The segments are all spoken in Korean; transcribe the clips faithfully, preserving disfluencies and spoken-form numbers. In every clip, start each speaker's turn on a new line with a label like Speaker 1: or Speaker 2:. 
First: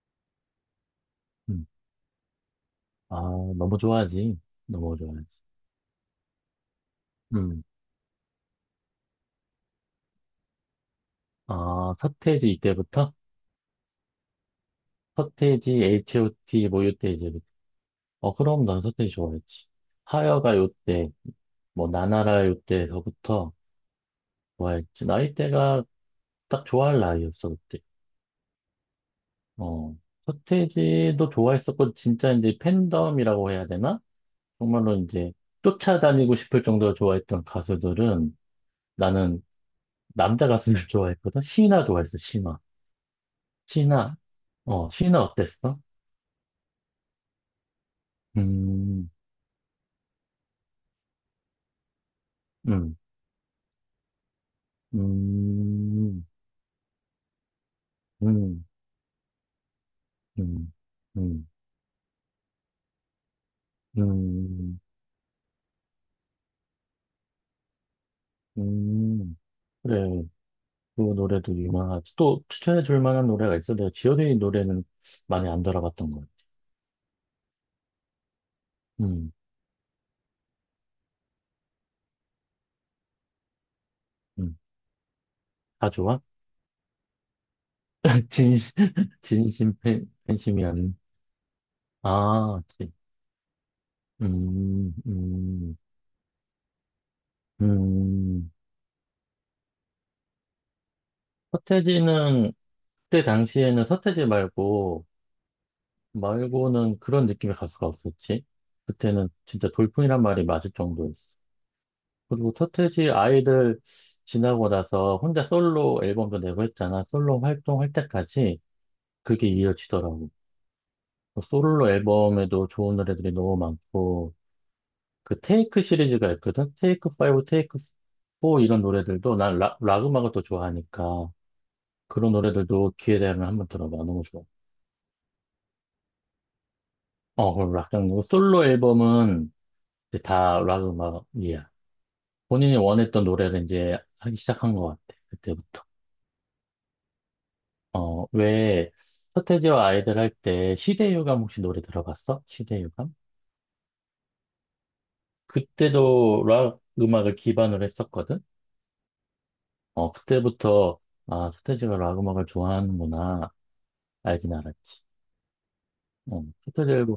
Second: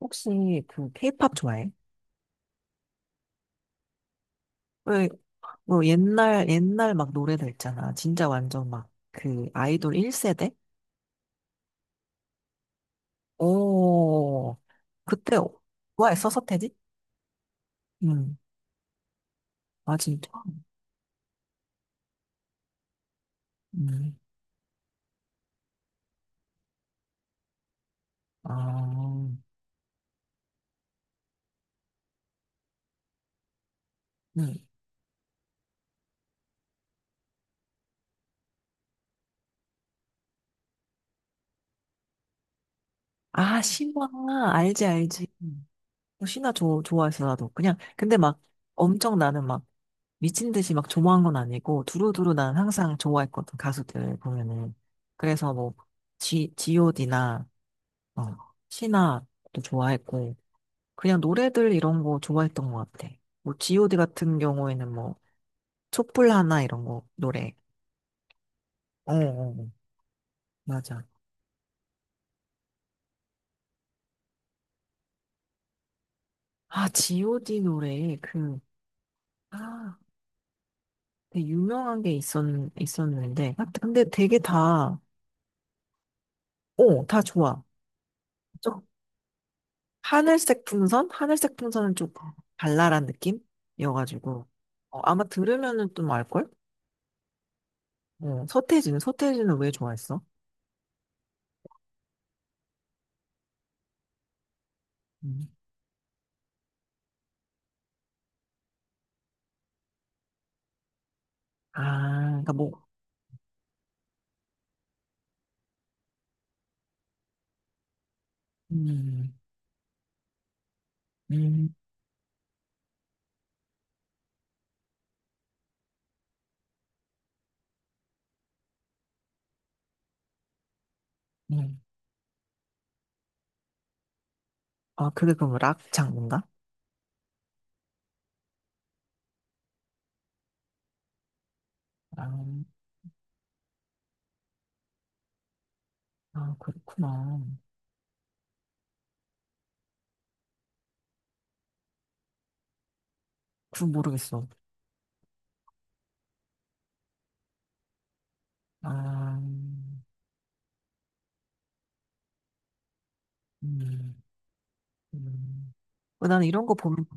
Speaker 1: 혹시 그 케이팝
Speaker 2: 음.
Speaker 1: 좋아해?
Speaker 2: 아, 너무 좋아하지. 너무
Speaker 1: 왜,
Speaker 2: 좋아하지.
Speaker 1: 뭐 옛날, 옛날 막 노래들
Speaker 2: 음.
Speaker 1: 있잖아. 진짜 완전 막 그 아이돌 일 세대?
Speaker 2: 아, 서태지 이때부터?
Speaker 1: 오, 그때 좋
Speaker 2: 서태지,
Speaker 1: 아했었었테
Speaker 2: 에이치오티
Speaker 1: 지
Speaker 2: 뭐 요때 이제부터. 어,
Speaker 1: 응.
Speaker 2: 그럼 난 서태지 좋아했지.
Speaker 1: 아, 진짜?
Speaker 2: 하여가 요때, 뭐 나나라 요때서부터
Speaker 1: 응.
Speaker 2: 좋아했지. 나이대가 딱 좋아할 나이였어, 그때.
Speaker 1: 아,
Speaker 2: 어. 서태지도 좋아했었고, 진짜 이제 팬덤이라고 해야 되나?
Speaker 1: 응.
Speaker 2: 정말로 이제 쫓아다니고 싶을 정도로 좋아했던 가수들은 나는 남자 가수를 좋아했거든? 신화 좋아했어, 신화.
Speaker 1: 아, 신화.
Speaker 2: 신화,
Speaker 1: 알지,
Speaker 2: 어, 신화
Speaker 1: 알지.
Speaker 2: 어땠어?
Speaker 1: 어, 신화 좋 좋아했어, 나도. 그냥, 근데 막
Speaker 2: 음,
Speaker 1: 엄청 나는 막 미친 듯이 막 좋아한 건 아니고 두루두루 난
Speaker 2: 음,
Speaker 1: 항상 좋아했거든 가수들 보면은 그래서 뭐
Speaker 2: 음,
Speaker 1: G, 지오디.D나 어,
Speaker 2: 음,
Speaker 1: 신화도 좋아했고,
Speaker 2: 음,
Speaker 1: 그냥
Speaker 2: 음,
Speaker 1: 노래들 이런 거 좋아했던 것 같아. 뭐, 지오디.D 같은
Speaker 2: 음,
Speaker 1: 경우에는 뭐, 촛불 하나 이런 거, 노래. 어,
Speaker 2: 음.
Speaker 1: 어, 어,
Speaker 2: 그래, 그
Speaker 1: 맞아.
Speaker 2: 노래도 유명하지. 또 추천해 줄 만한 노래가 있어? 내가 지효의 노래는 많이 안 들어봤던 것 같아.
Speaker 1: 아, 지오디.D 노래, 그,
Speaker 2: 음,
Speaker 1: 아, 되게 유명한 게 있었, 있었는데. 아, 근데 되게
Speaker 2: 음.
Speaker 1: 다,
Speaker 2: 다 좋아?
Speaker 1: 어, 다 좋아.
Speaker 2: 진심,
Speaker 1: 좀,
Speaker 2: 진심 팬,
Speaker 1: 하늘색
Speaker 2: 팬심이 아닌.
Speaker 1: 풍선? 하늘색 풍선은 좀
Speaker 2: 아, 그치.
Speaker 1: 발랄한 느낌이어가지고.
Speaker 2: 음,
Speaker 1: 어, 아마
Speaker 2: 음,
Speaker 1: 들으면은 좀 알걸? 어,
Speaker 2: 음.
Speaker 1: 서태지는, 서태지는 왜 좋아했어?
Speaker 2: 서태지는, 그때 당시에는 서태지 말고,
Speaker 1: 음.
Speaker 2: 말고는 그런 느낌의 가수가 없었지. 그때는 진짜 돌풍이란 말이 맞을 정도였어.
Speaker 1: 아, 그러니까
Speaker 2: 그리고
Speaker 1: 뭐,
Speaker 2: 서태지 아이들 지나고 나서 혼자 솔로 앨범도 내고 했잖아. 솔로 활동할 때까지
Speaker 1: 음,
Speaker 2: 그게 이어지더라고. 뭐
Speaker 1: 음,
Speaker 2: 솔로 앨범에도 좋은 노래들이 너무 많고, 그 테이크 시리즈가 있거든? 테이크 오, 테이크 사 이런 노래들도 난 락, 락 음악을 또 좋아하니까
Speaker 1: 음.
Speaker 2: 그런 노래들도 기회 되면 한번 들어봐. 너무 좋아.
Speaker 1: 아, 그게 그럼 락 장르인가?
Speaker 2: 어, 그럼 락, 그리고 솔로 앨범은 이제 다 락 음악이야.
Speaker 1: 아,
Speaker 2: 본인이 원했던 노래를 이제 하기 시작한 것 같아. 그때부터.
Speaker 1: 아, 그렇구나.
Speaker 2: 어, 왜 서태지와 아이들 할 때 시대유감 혹시 노래 들어봤어? 시대유감?
Speaker 1: 그건 모르겠어.
Speaker 2: 그때도 락 음악을 기반으로 했었거든?
Speaker 1: 아,
Speaker 2: 어, 그때부터 아, 서태지가 락 음악을 좋아하는구나
Speaker 1: 음,
Speaker 2: 알긴 알았지.
Speaker 1: 음. 어,
Speaker 2: 어,
Speaker 1: 나는 이런 거
Speaker 2: 서태지
Speaker 1: 보면
Speaker 2: 앨범,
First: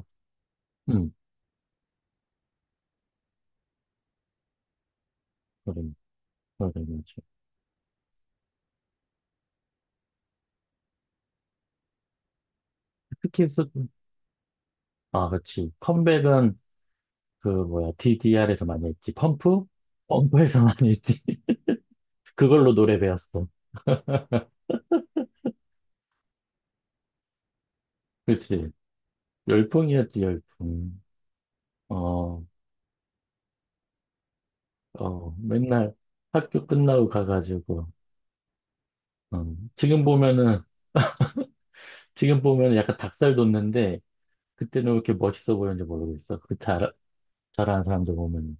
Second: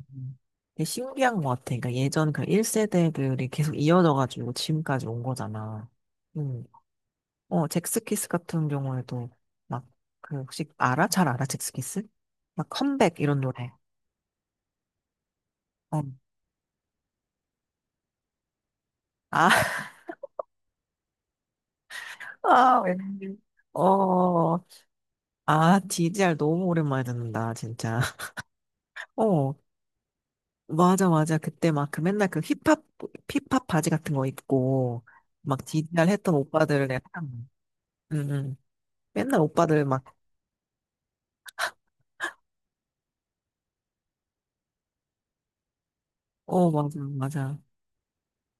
Speaker 1: 되게
Speaker 2: 음,
Speaker 1: 신기한 것 같아. 그러니까 예전 그 일 세대들이 계속 이어져가지고 지금까지 온
Speaker 2: 노래,
Speaker 1: 거잖아. 음.
Speaker 2: 노래 들려줘.
Speaker 1: 어, 잭스키스 같은 경우에도 막, 그, 혹시 알아? 잘 알아? 잭스키스? 막 컴백 이런
Speaker 2: 특히 서,
Speaker 1: 노래.
Speaker 2: 아, 그렇지.
Speaker 1: 어.
Speaker 2: 컴백은 그 뭐야, 디디알에서 많이 했지.
Speaker 1: 아,
Speaker 2: 펌프? 펌프에서 많이 했지. 그걸로
Speaker 1: 아,
Speaker 2: 노래
Speaker 1: 왠지.
Speaker 2: 배웠어.
Speaker 1: 어, 아, 디디알 너무 오랜만에 듣는다, 진짜.
Speaker 2: 그렇지.
Speaker 1: 어,
Speaker 2: 열풍이었지, 열풍.
Speaker 1: 맞아, 맞아. 그때 막 그 맨날 그
Speaker 2: 어,
Speaker 1: 힙합, 힙합 바지 같은 거 입고,
Speaker 2: 어,
Speaker 1: 막
Speaker 2: 맨날
Speaker 1: 디디알 했던
Speaker 2: 학교
Speaker 1: 오빠들 내가
Speaker 2: 끝나고
Speaker 1: 참,
Speaker 2: 가가지고,
Speaker 1: 응, 응. 맨날
Speaker 2: 어,
Speaker 1: 오빠들 막,
Speaker 2: 지금 보면은, 지금 보면은 약간 닭살 돋는데, 그때는 왜 이렇게 멋있어 보였는지 모르겠어. 그
Speaker 1: 어, 맞아,
Speaker 2: 잘,
Speaker 1: 맞아.
Speaker 2: 잘하는 사람들 보면.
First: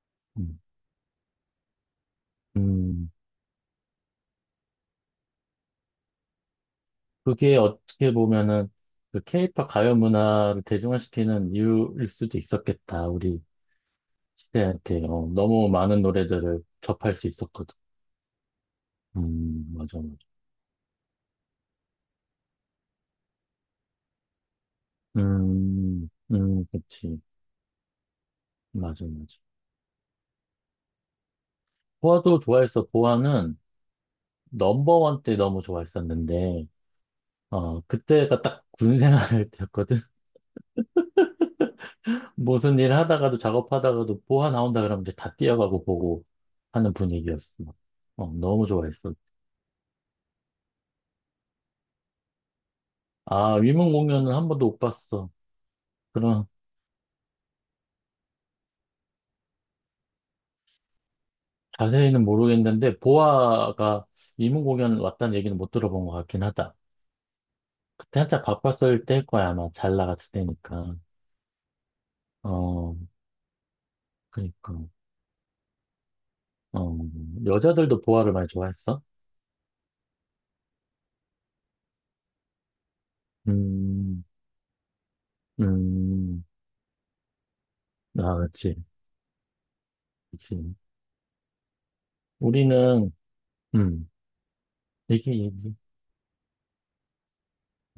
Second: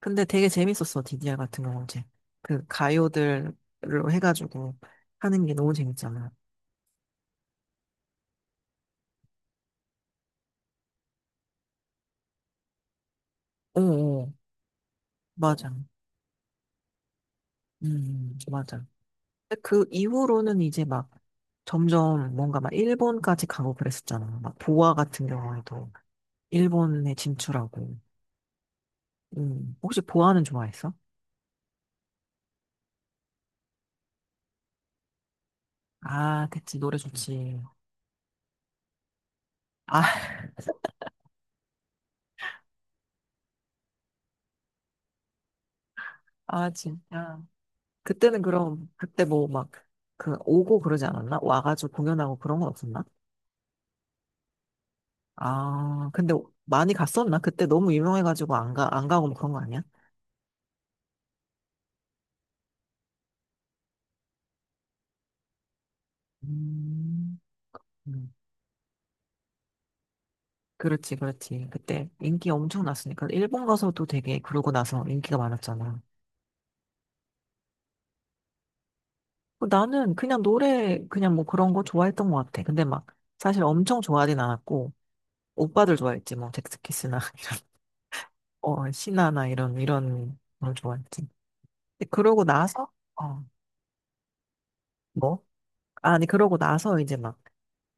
Speaker 1: 근데 되게
Speaker 2: 음,
Speaker 1: 재밌었어, 디디알 같은 경우는 이제. 그
Speaker 2: 음,
Speaker 1: 가요들로 해가지고 하는 게 너무 재밌잖아.
Speaker 2: 그게 어떻게 보면은, 그 케이팝 가요 문화를 대중화시키는 이유일 수도 있었겠다. 우리
Speaker 1: 어, 어,
Speaker 2: 시대한테, 어,
Speaker 1: 맞아.
Speaker 2: 너무
Speaker 1: 음,
Speaker 2: 많은 노래들을 접할 수 있었거든.
Speaker 1: 음. 맞아. 근데
Speaker 2: 음,
Speaker 1: 그
Speaker 2: 맞아, 맞아.
Speaker 1: 이후로는 이제 막 점점 뭔가 막 일본까지 가고 그랬었잖아. 막 보아 같은 경우에도.
Speaker 2: 음, 음,
Speaker 1: 일본에
Speaker 2: 그치.
Speaker 1: 진출하고.
Speaker 2: 맞아, 맞아.
Speaker 1: 음. 혹시 보아는 좋아했어?
Speaker 2: 보아도 좋아했어. 보아는 넘버원 때 너무
Speaker 1: 아,
Speaker 2: 좋아했었는데,
Speaker 1: 그치. 노래 좋지.
Speaker 2: 어, 그때가 딱 군 생활할 때였거든.
Speaker 1: 아,
Speaker 2: 무슨 일 하다가도 작업하다가도 보아 나온다 그러면 이제 다 뛰어가고 보고
Speaker 1: 아,
Speaker 2: 하는
Speaker 1: 진짜.
Speaker 2: 분위기였어. 어,
Speaker 1: 그때는
Speaker 2: 너무
Speaker 1: 그럼,
Speaker 2: 좋아했어.
Speaker 1: 그때 뭐 막, 그, 오고 그러지 않았나? 와가지고 공연하고 그런 건 없었나?
Speaker 2: 아, 위문 공연은 한 번도 못 봤어.
Speaker 1: 아, 근데
Speaker 2: 그럼
Speaker 1: 많이 갔었나? 그때 너무 유명해가지고 안 가, 안 가고 뭐 그런 거 아니야?
Speaker 2: 자세히는 모르겠는데, 보아가 위문 공연 왔다는 얘기는 못 들어본 것 같긴 하다.
Speaker 1: 음,
Speaker 2: 그때
Speaker 1: 음.
Speaker 2: 한참 바빴을 때일 거야, 아마. 잘 나갔을 때니까.
Speaker 1: 그렇지, 그렇지. 그때 인기 엄청
Speaker 2: 어,
Speaker 1: 났으니까. 일본 가서도 되게 그러고
Speaker 2: 그니까.
Speaker 1: 나서 인기가 많았잖아.
Speaker 2: 어, 여자들도 보아를 많이 좋아했어?
Speaker 1: 어, 나는 그냥 노래, 그냥 뭐 그런 거 좋아했던 것 같아. 근데 막, 사실 엄청
Speaker 2: 음,
Speaker 1: 좋아하진 않았고, 오빠들 좋아했지,
Speaker 2: 음,
Speaker 1: 뭐, 잭스키스나, 이런,
Speaker 2: 아, 그치,
Speaker 1: 어, 신화나 이런, 이런 걸
Speaker 2: 그치.
Speaker 1: 좋아했지. 근데 그러고 나서,
Speaker 2: 우리는,
Speaker 1: 어,
Speaker 2: 음, 얘기,
Speaker 1: 뭐?
Speaker 2: 얘기,
Speaker 1: 아니, 그러고 나서 이제 막,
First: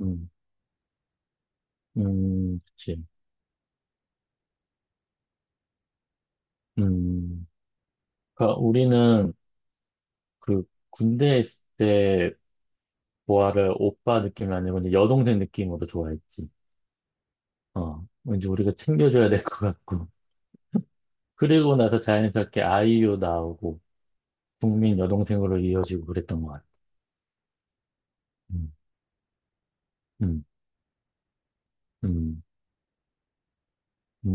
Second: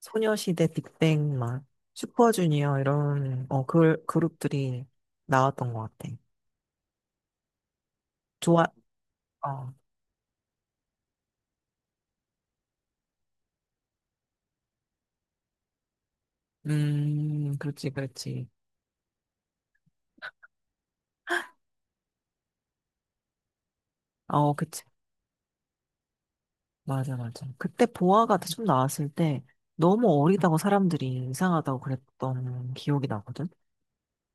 Speaker 2: 음,
Speaker 1: 소녀시대, 빅뱅, 막,
Speaker 2: 음,
Speaker 1: 슈퍼주니어,
Speaker 2: 그치,
Speaker 1: 이런, 어, 그, 그룹들이 나왔던 것 같아.
Speaker 2: 음. 그러니까
Speaker 1: 좋아,
Speaker 2: 우리는
Speaker 1: 어,
Speaker 2: 그 군대에 있을 때 보아를 오빠 느낌이 아니고 이제 여동생 느낌으로 좋아했지.
Speaker 1: 음, 그렇지,
Speaker 2: 어, 왠지
Speaker 1: 그렇지.
Speaker 2: 우리가 챙겨줘야 될 것 같고. 그리고 나서 자연스럽게 아이유 나오고,
Speaker 1: 어, 그치.
Speaker 2: 국민 여동생으로 이어지고 그랬던 것 같아.
Speaker 1: 맞아, 맞아. 그때 보아가 좀
Speaker 2: 음,
Speaker 1: 나왔을 때, 너무
Speaker 2: 음,
Speaker 1: 어리다고 사람들이 이상하다고
Speaker 2: 음,
Speaker 1: 그랬던 기억이 나거든.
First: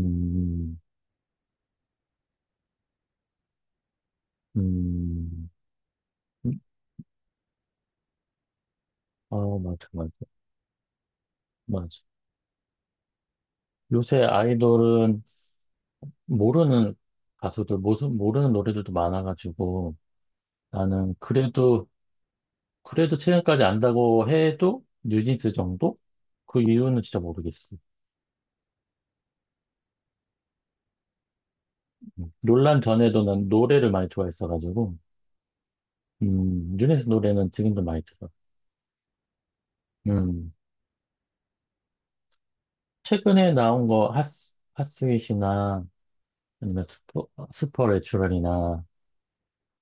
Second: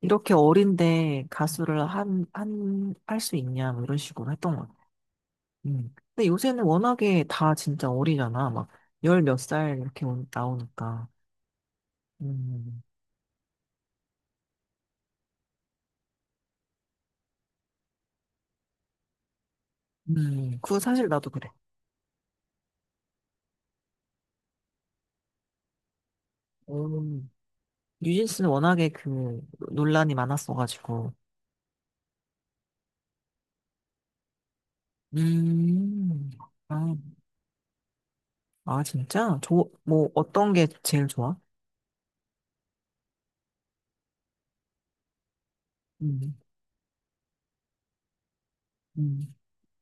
Speaker 1: 이렇게 어린데 가수를 한, 한, 할 수 있냐, 뭐 이런 식으로 했던 것 같아요.
Speaker 2: 음.
Speaker 1: 음. 근데
Speaker 2: 음.
Speaker 1: 요새는 워낙에 다 진짜 어리잖아. 막, 열
Speaker 2: 아,
Speaker 1: 몇 살
Speaker 2: 맞아,
Speaker 1: 이렇게
Speaker 2: 맞아.
Speaker 1: 온- 나오니까.
Speaker 2: 맞아.
Speaker 1: 음,
Speaker 2: 요새 아이돌은 모르는 가수들, 모수- 모르는 노래들도 많아가지고
Speaker 1: 음, 그거 사실
Speaker 2: 나는
Speaker 1: 나도 그래.
Speaker 2: 그래도, 그래도 최근까지 안다고 해도 뉴진스 정도? 그 이유는 진짜
Speaker 1: 음.
Speaker 2: 모르겠어.
Speaker 1: 뉴진스는 워낙에 그 논란이 많았어가지고.
Speaker 2: 음. 논란 전에도 난 노래를 많이 좋아했어가지고,
Speaker 1: 음,
Speaker 2: 음,
Speaker 1: 아,
Speaker 2: 뉴진스 노래는 지금도 많이 들어.
Speaker 1: 아, 진짜? 저, 뭐, 어떤
Speaker 2: 음,
Speaker 1: 게 제일 좋아?
Speaker 2: 최근에 나온 거 핫스, 핫스윗이나
Speaker 1: 음,
Speaker 2: 아니면 스포, 스퍼레츄럴이나
Speaker 1: 음,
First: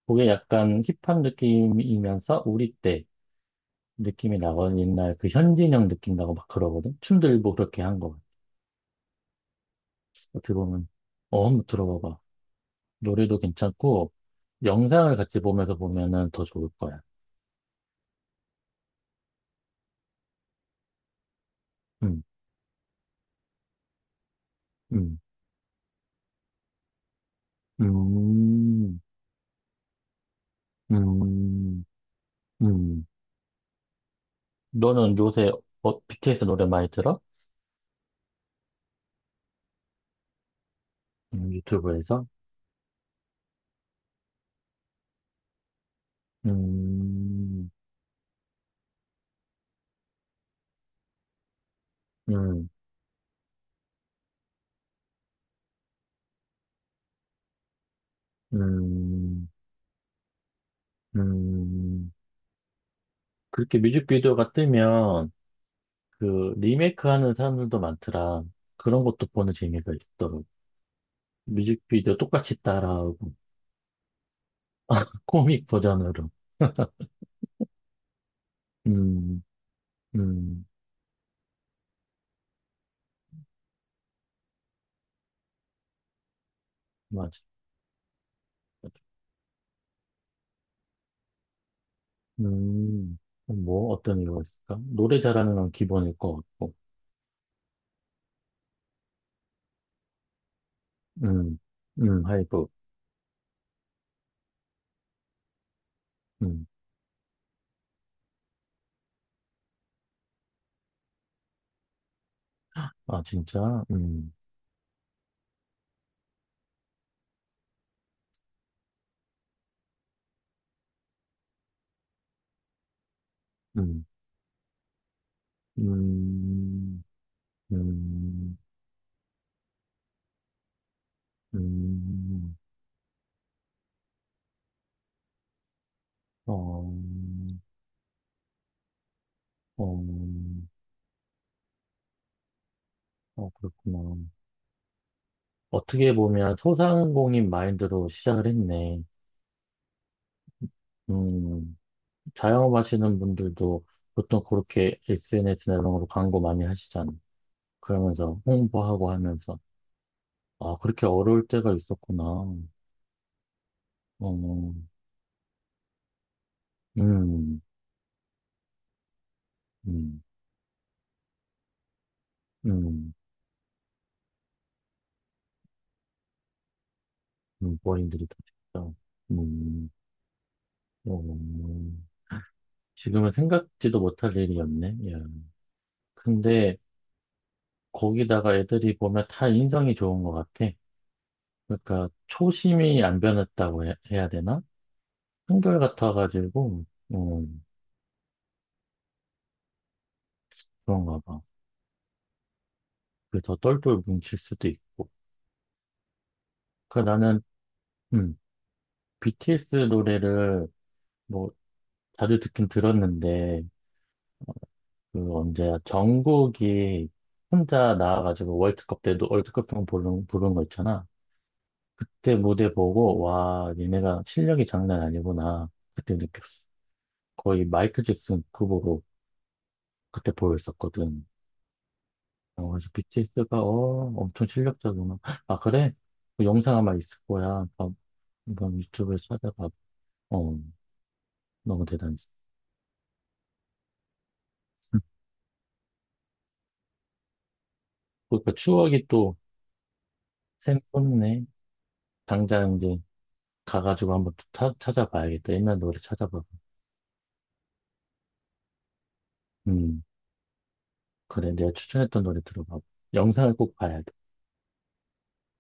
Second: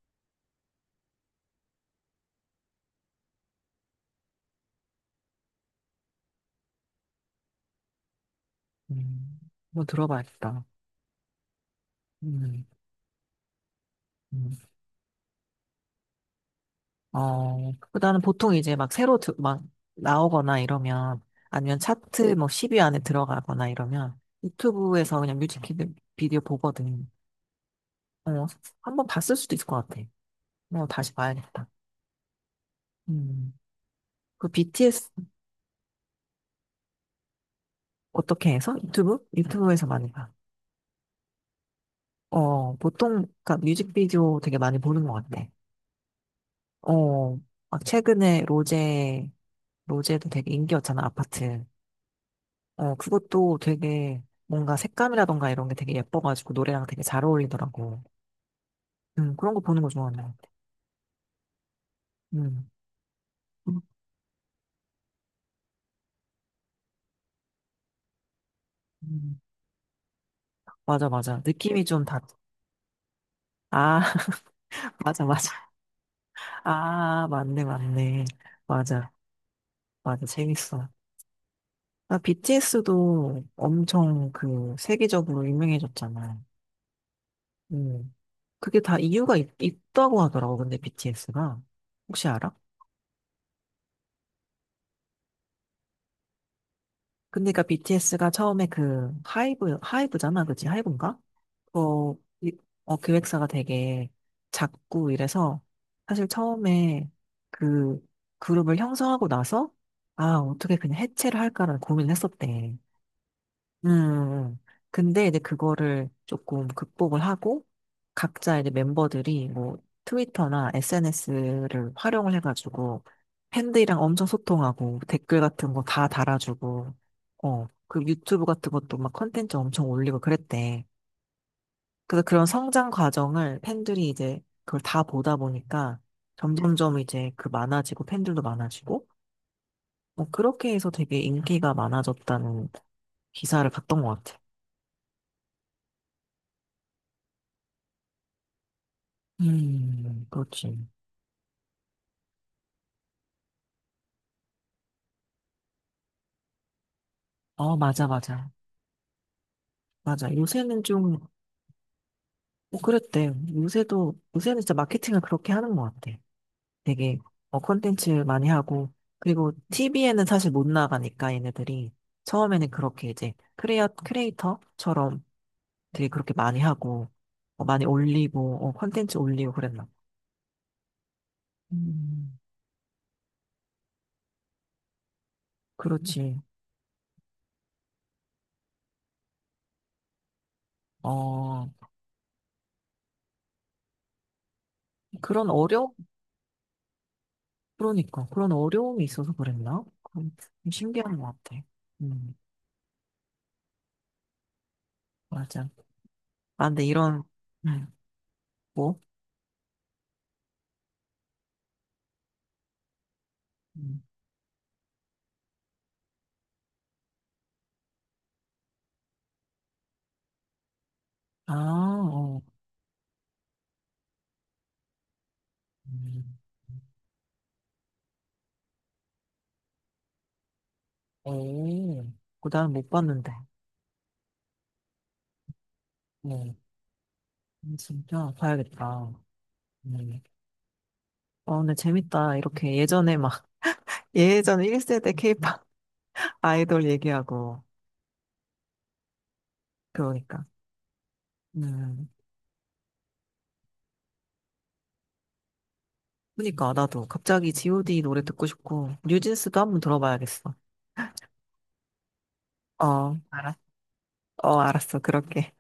Speaker 2: 그게 약간 힙한 느낌이면서 우리 때 느낌이 나거든. 옛날 그 현진영 느낌 나고 막 그러거든. 춤도 일부 그렇게 한 거.
Speaker 1: 음. 뭐
Speaker 2: 어떻게
Speaker 1: 들어봐야겠다.
Speaker 2: 보면, 어, 한번 들어봐봐.
Speaker 1: 음,
Speaker 2: 노래도 괜찮고,
Speaker 1: 음.
Speaker 2: 영상을 같이 보면서 보면은 더 좋을 거야.
Speaker 1: 어, 그다음 보통 이제 막 새로 드, 막 나오거나 이러면 아니면
Speaker 2: 음,
Speaker 1: 차트 뭐 십 위 안에 들어가거나 이러면
Speaker 2: 음,
Speaker 1: 유튜브에서 그냥 뮤직 비디- 비디오 보거든. 어,
Speaker 2: 음,
Speaker 1: 한번 봤을 수도 있을 것 같아. 어, 다시 봐야겠다.
Speaker 2: 음, 음.
Speaker 1: 음. 그 비티에스
Speaker 2: 너는 요새 어, 비티에스 노래 많이 들어?
Speaker 1: 어떻게 해서? 유튜브? 유튜브에서 많이 봐.
Speaker 2: 음, 유튜브에서?
Speaker 1: 어, 보통 그니까 뮤직비디오 되게 많이 보는 것 같아. 어,
Speaker 2: 음,
Speaker 1: 막 최근에 로제, 로제도 되게 인기였잖아, 아파트.
Speaker 2: 음,
Speaker 1: 어, 그것도 되게 뭔가 색감이라던가 이런 게 되게 예뻐가지고 노래랑 되게 잘 어울리더라고. 음,
Speaker 2: 음,
Speaker 1: 그런 거 보는 거 좋아하는 것 같아.
Speaker 2: 음.
Speaker 1: 음,
Speaker 2: 그렇게
Speaker 1: 음,
Speaker 2: 뮤직비디오가 뜨면 그 리메이크 하는 사람들도 많더라. 그런 것도
Speaker 1: 음.
Speaker 2: 보는 재미가 있더라고.
Speaker 1: 맞아, 맞아. 느낌이 좀
Speaker 2: 뮤직비디오
Speaker 1: 다,
Speaker 2: 똑같이 따라하고,
Speaker 1: 아, 맞아,
Speaker 2: 코믹
Speaker 1: 맞아.
Speaker 2: 버전으로.
Speaker 1: 아, 맞네, 맞네. 맞아,
Speaker 2: 음,
Speaker 1: 맞아.
Speaker 2: 음,
Speaker 1: 재밌어. 아, 비티에스도 엄청 그 세계적으로 유명해졌잖아.
Speaker 2: 맞아.
Speaker 1: 음, 그게 다
Speaker 2: 맞아.
Speaker 1: 이유가 있, 있다고 하더라고, 근데 비티에스가. 혹시 알아?
Speaker 2: 음, 뭐, 어떤 이유가 있을까? 노래 잘하는 건 기본일 것 같고,
Speaker 1: 근데 그 비티에스가 처음에 그 하이브, 하이브잖아, 그치? 하이브인가?
Speaker 2: 음,
Speaker 1: 어,
Speaker 2: 음,
Speaker 1: 이-
Speaker 2: 하이브,
Speaker 1: 어, 기획사가 되게 작고 이래서 사실
Speaker 2: 음,
Speaker 1: 처음에 그 그룹을 형성하고 나서 아, 어떻게 그냥 해체를 할까라는 고민을 했었대.
Speaker 2: 아, 진짜?
Speaker 1: 음.
Speaker 2: 음,
Speaker 1: 음. 근데 이제 그거를 조금 극복을 하고 각자 이제 멤버들이 뭐 트위터나 에스엔에스를 활용을 해가지고 팬들이랑
Speaker 2: 음,
Speaker 1: 엄청 소통하고 댓글 같은 거 다 달아주고
Speaker 2: 음,
Speaker 1: 어, 그 유튜브
Speaker 2: 음,
Speaker 1: 같은 것도 막 컨텐츠 엄청 올리고 그랬대. 그래서 그런
Speaker 2: 음,
Speaker 1: 성장 과정을 팬들이 이제 그걸 다 보다 보니까
Speaker 2: 어,
Speaker 1: 점점점 이제 그 많아지고 팬들도 많아지고
Speaker 2: 어,
Speaker 1: 뭐 그렇게 해서 되게 인기가 많아졌다는
Speaker 2: 어,
Speaker 1: 기사를
Speaker 2: 그렇구나.
Speaker 1: 봤던 것 같아.
Speaker 2: 어떻게 보면 소상공인 마인드로 시작을 했네.
Speaker 1: 음, 그렇지.
Speaker 2: 음, 자영업하시는 분들도 보통 그렇게 에스엔에스나 이런 걸로 광고 많이 하시잖아요.
Speaker 1: 어, 맞아,
Speaker 2: 그러면서
Speaker 1: 맞아.
Speaker 2: 홍보하고 하면서
Speaker 1: 맞아.
Speaker 2: 아
Speaker 1: 요새는
Speaker 2: 그렇게
Speaker 1: 좀,
Speaker 2: 어려울 때가 있었구나. 어,
Speaker 1: 뭐 그랬대. 요새도, 요새는 진짜
Speaker 2: 음,
Speaker 1: 마케팅을 그렇게 하는 것 같아. 되게, 어,
Speaker 2: 음,
Speaker 1: 콘텐츠 많이 하고, 그리고 티비에는 사실 못 나가니까 얘네들이 처음에는 그렇게
Speaker 2: 음,
Speaker 1: 이제 크레어 크리에이터처럼 되게 그렇게 많이 하고, 어,
Speaker 2: 음,
Speaker 1: 많이
Speaker 2: 어린들이 다
Speaker 1: 올리고, 어,
Speaker 2: 진짜.
Speaker 1: 콘텐츠 올리고 그랬나 봐.
Speaker 2: 음, 어, 어, 어.
Speaker 1: 음.
Speaker 2: 지금은 생각지도 못할 일이었네. 예.
Speaker 1: 그렇지.
Speaker 2: 근데 거기다가 애들이 보면 다 인성이 좋은 것 같아.
Speaker 1: 어,
Speaker 2: 그러니까 초심이 안 변했다고 해, 야 되나?
Speaker 1: 그런 어려,
Speaker 2: 한결같아가지고 어,
Speaker 1: 그러니까, 그런 어려움이 있어서 그랬나? 그건 좀 신기한
Speaker 2: 그런가
Speaker 1: 것
Speaker 2: 봐.
Speaker 1: 같아. 음,
Speaker 2: 그 더 똘똘 뭉칠 수도 있고.
Speaker 1: 맞아. 아, 근데
Speaker 2: 그
Speaker 1: 이런,
Speaker 2: 나는
Speaker 1: 음,
Speaker 2: 음,
Speaker 1: 뭐?
Speaker 2: 비티에스 노래를 뭐 자주 듣긴 들었는데
Speaker 1: 음,
Speaker 2: 그 언제야 정국이 혼자 나와가지고 월드컵 때도 월드컵송 부른 부른 거 있잖아.
Speaker 1: 아,
Speaker 2: 그때
Speaker 1: 어,
Speaker 2: 무대 보고 와 얘네가 실력이 장난 아니구나 그때
Speaker 1: 음,
Speaker 2: 느꼈어. 거의 마이클 잭슨 급으로 그때 보였었거든.
Speaker 1: 오, 그거
Speaker 2: 어,
Speaker 1: 나는 못
Speaker 2: 그래서
Speaker 1: 봤는데.
Speaker 2: 비티에스가 어 엄청 실력자구나. 아 그래?
Speaker 1: 뭐,
Speaker 2: 그 영상 아마 있을 거야. 한번
Speaker 1: 진짜
Speaker 2: 한번
Speaker 1: 봐야겠다.
Speaker 2: 유튜브에서 찾아봐.
Speaker 1: 음.
Speaker 2: 어
Speaker 1: 어, 근데
Speaker 2: 너무
Speaker 1: 재밌다.
Speaker 2: 대단했어.
Speaker 1: 이렇게 예전에 막, 예전에 일 세대 케이팝 아이돌 얘기하고,
Speaker 2: 그러니까 추억이 또
Speaker 1: 그러니까.
Speaker 2: 샘솟네.
Speaker 1: 음.
Speaker 2: 당장 이제 가가지고 한번 또 타- 찾아봐야겠다. 옛날 노래 찾아봐.
Speaker 1: 그니까 나도 갑자기 지오디.D 노래 듣고 싶고 뉴진스도 한번
Speaker 2: 음,
Speaker 1: 들어봐야겠어.
Speaker 2: 그래. 내가 추천했던 노래 들어봐.
Speaker 1: 어,
Speaker 2: 영상을
Speaker 1: 알았,
Speaker 2: 꼭 봐야 돼.
Speaker 1: 어, 알았어. 그럴게.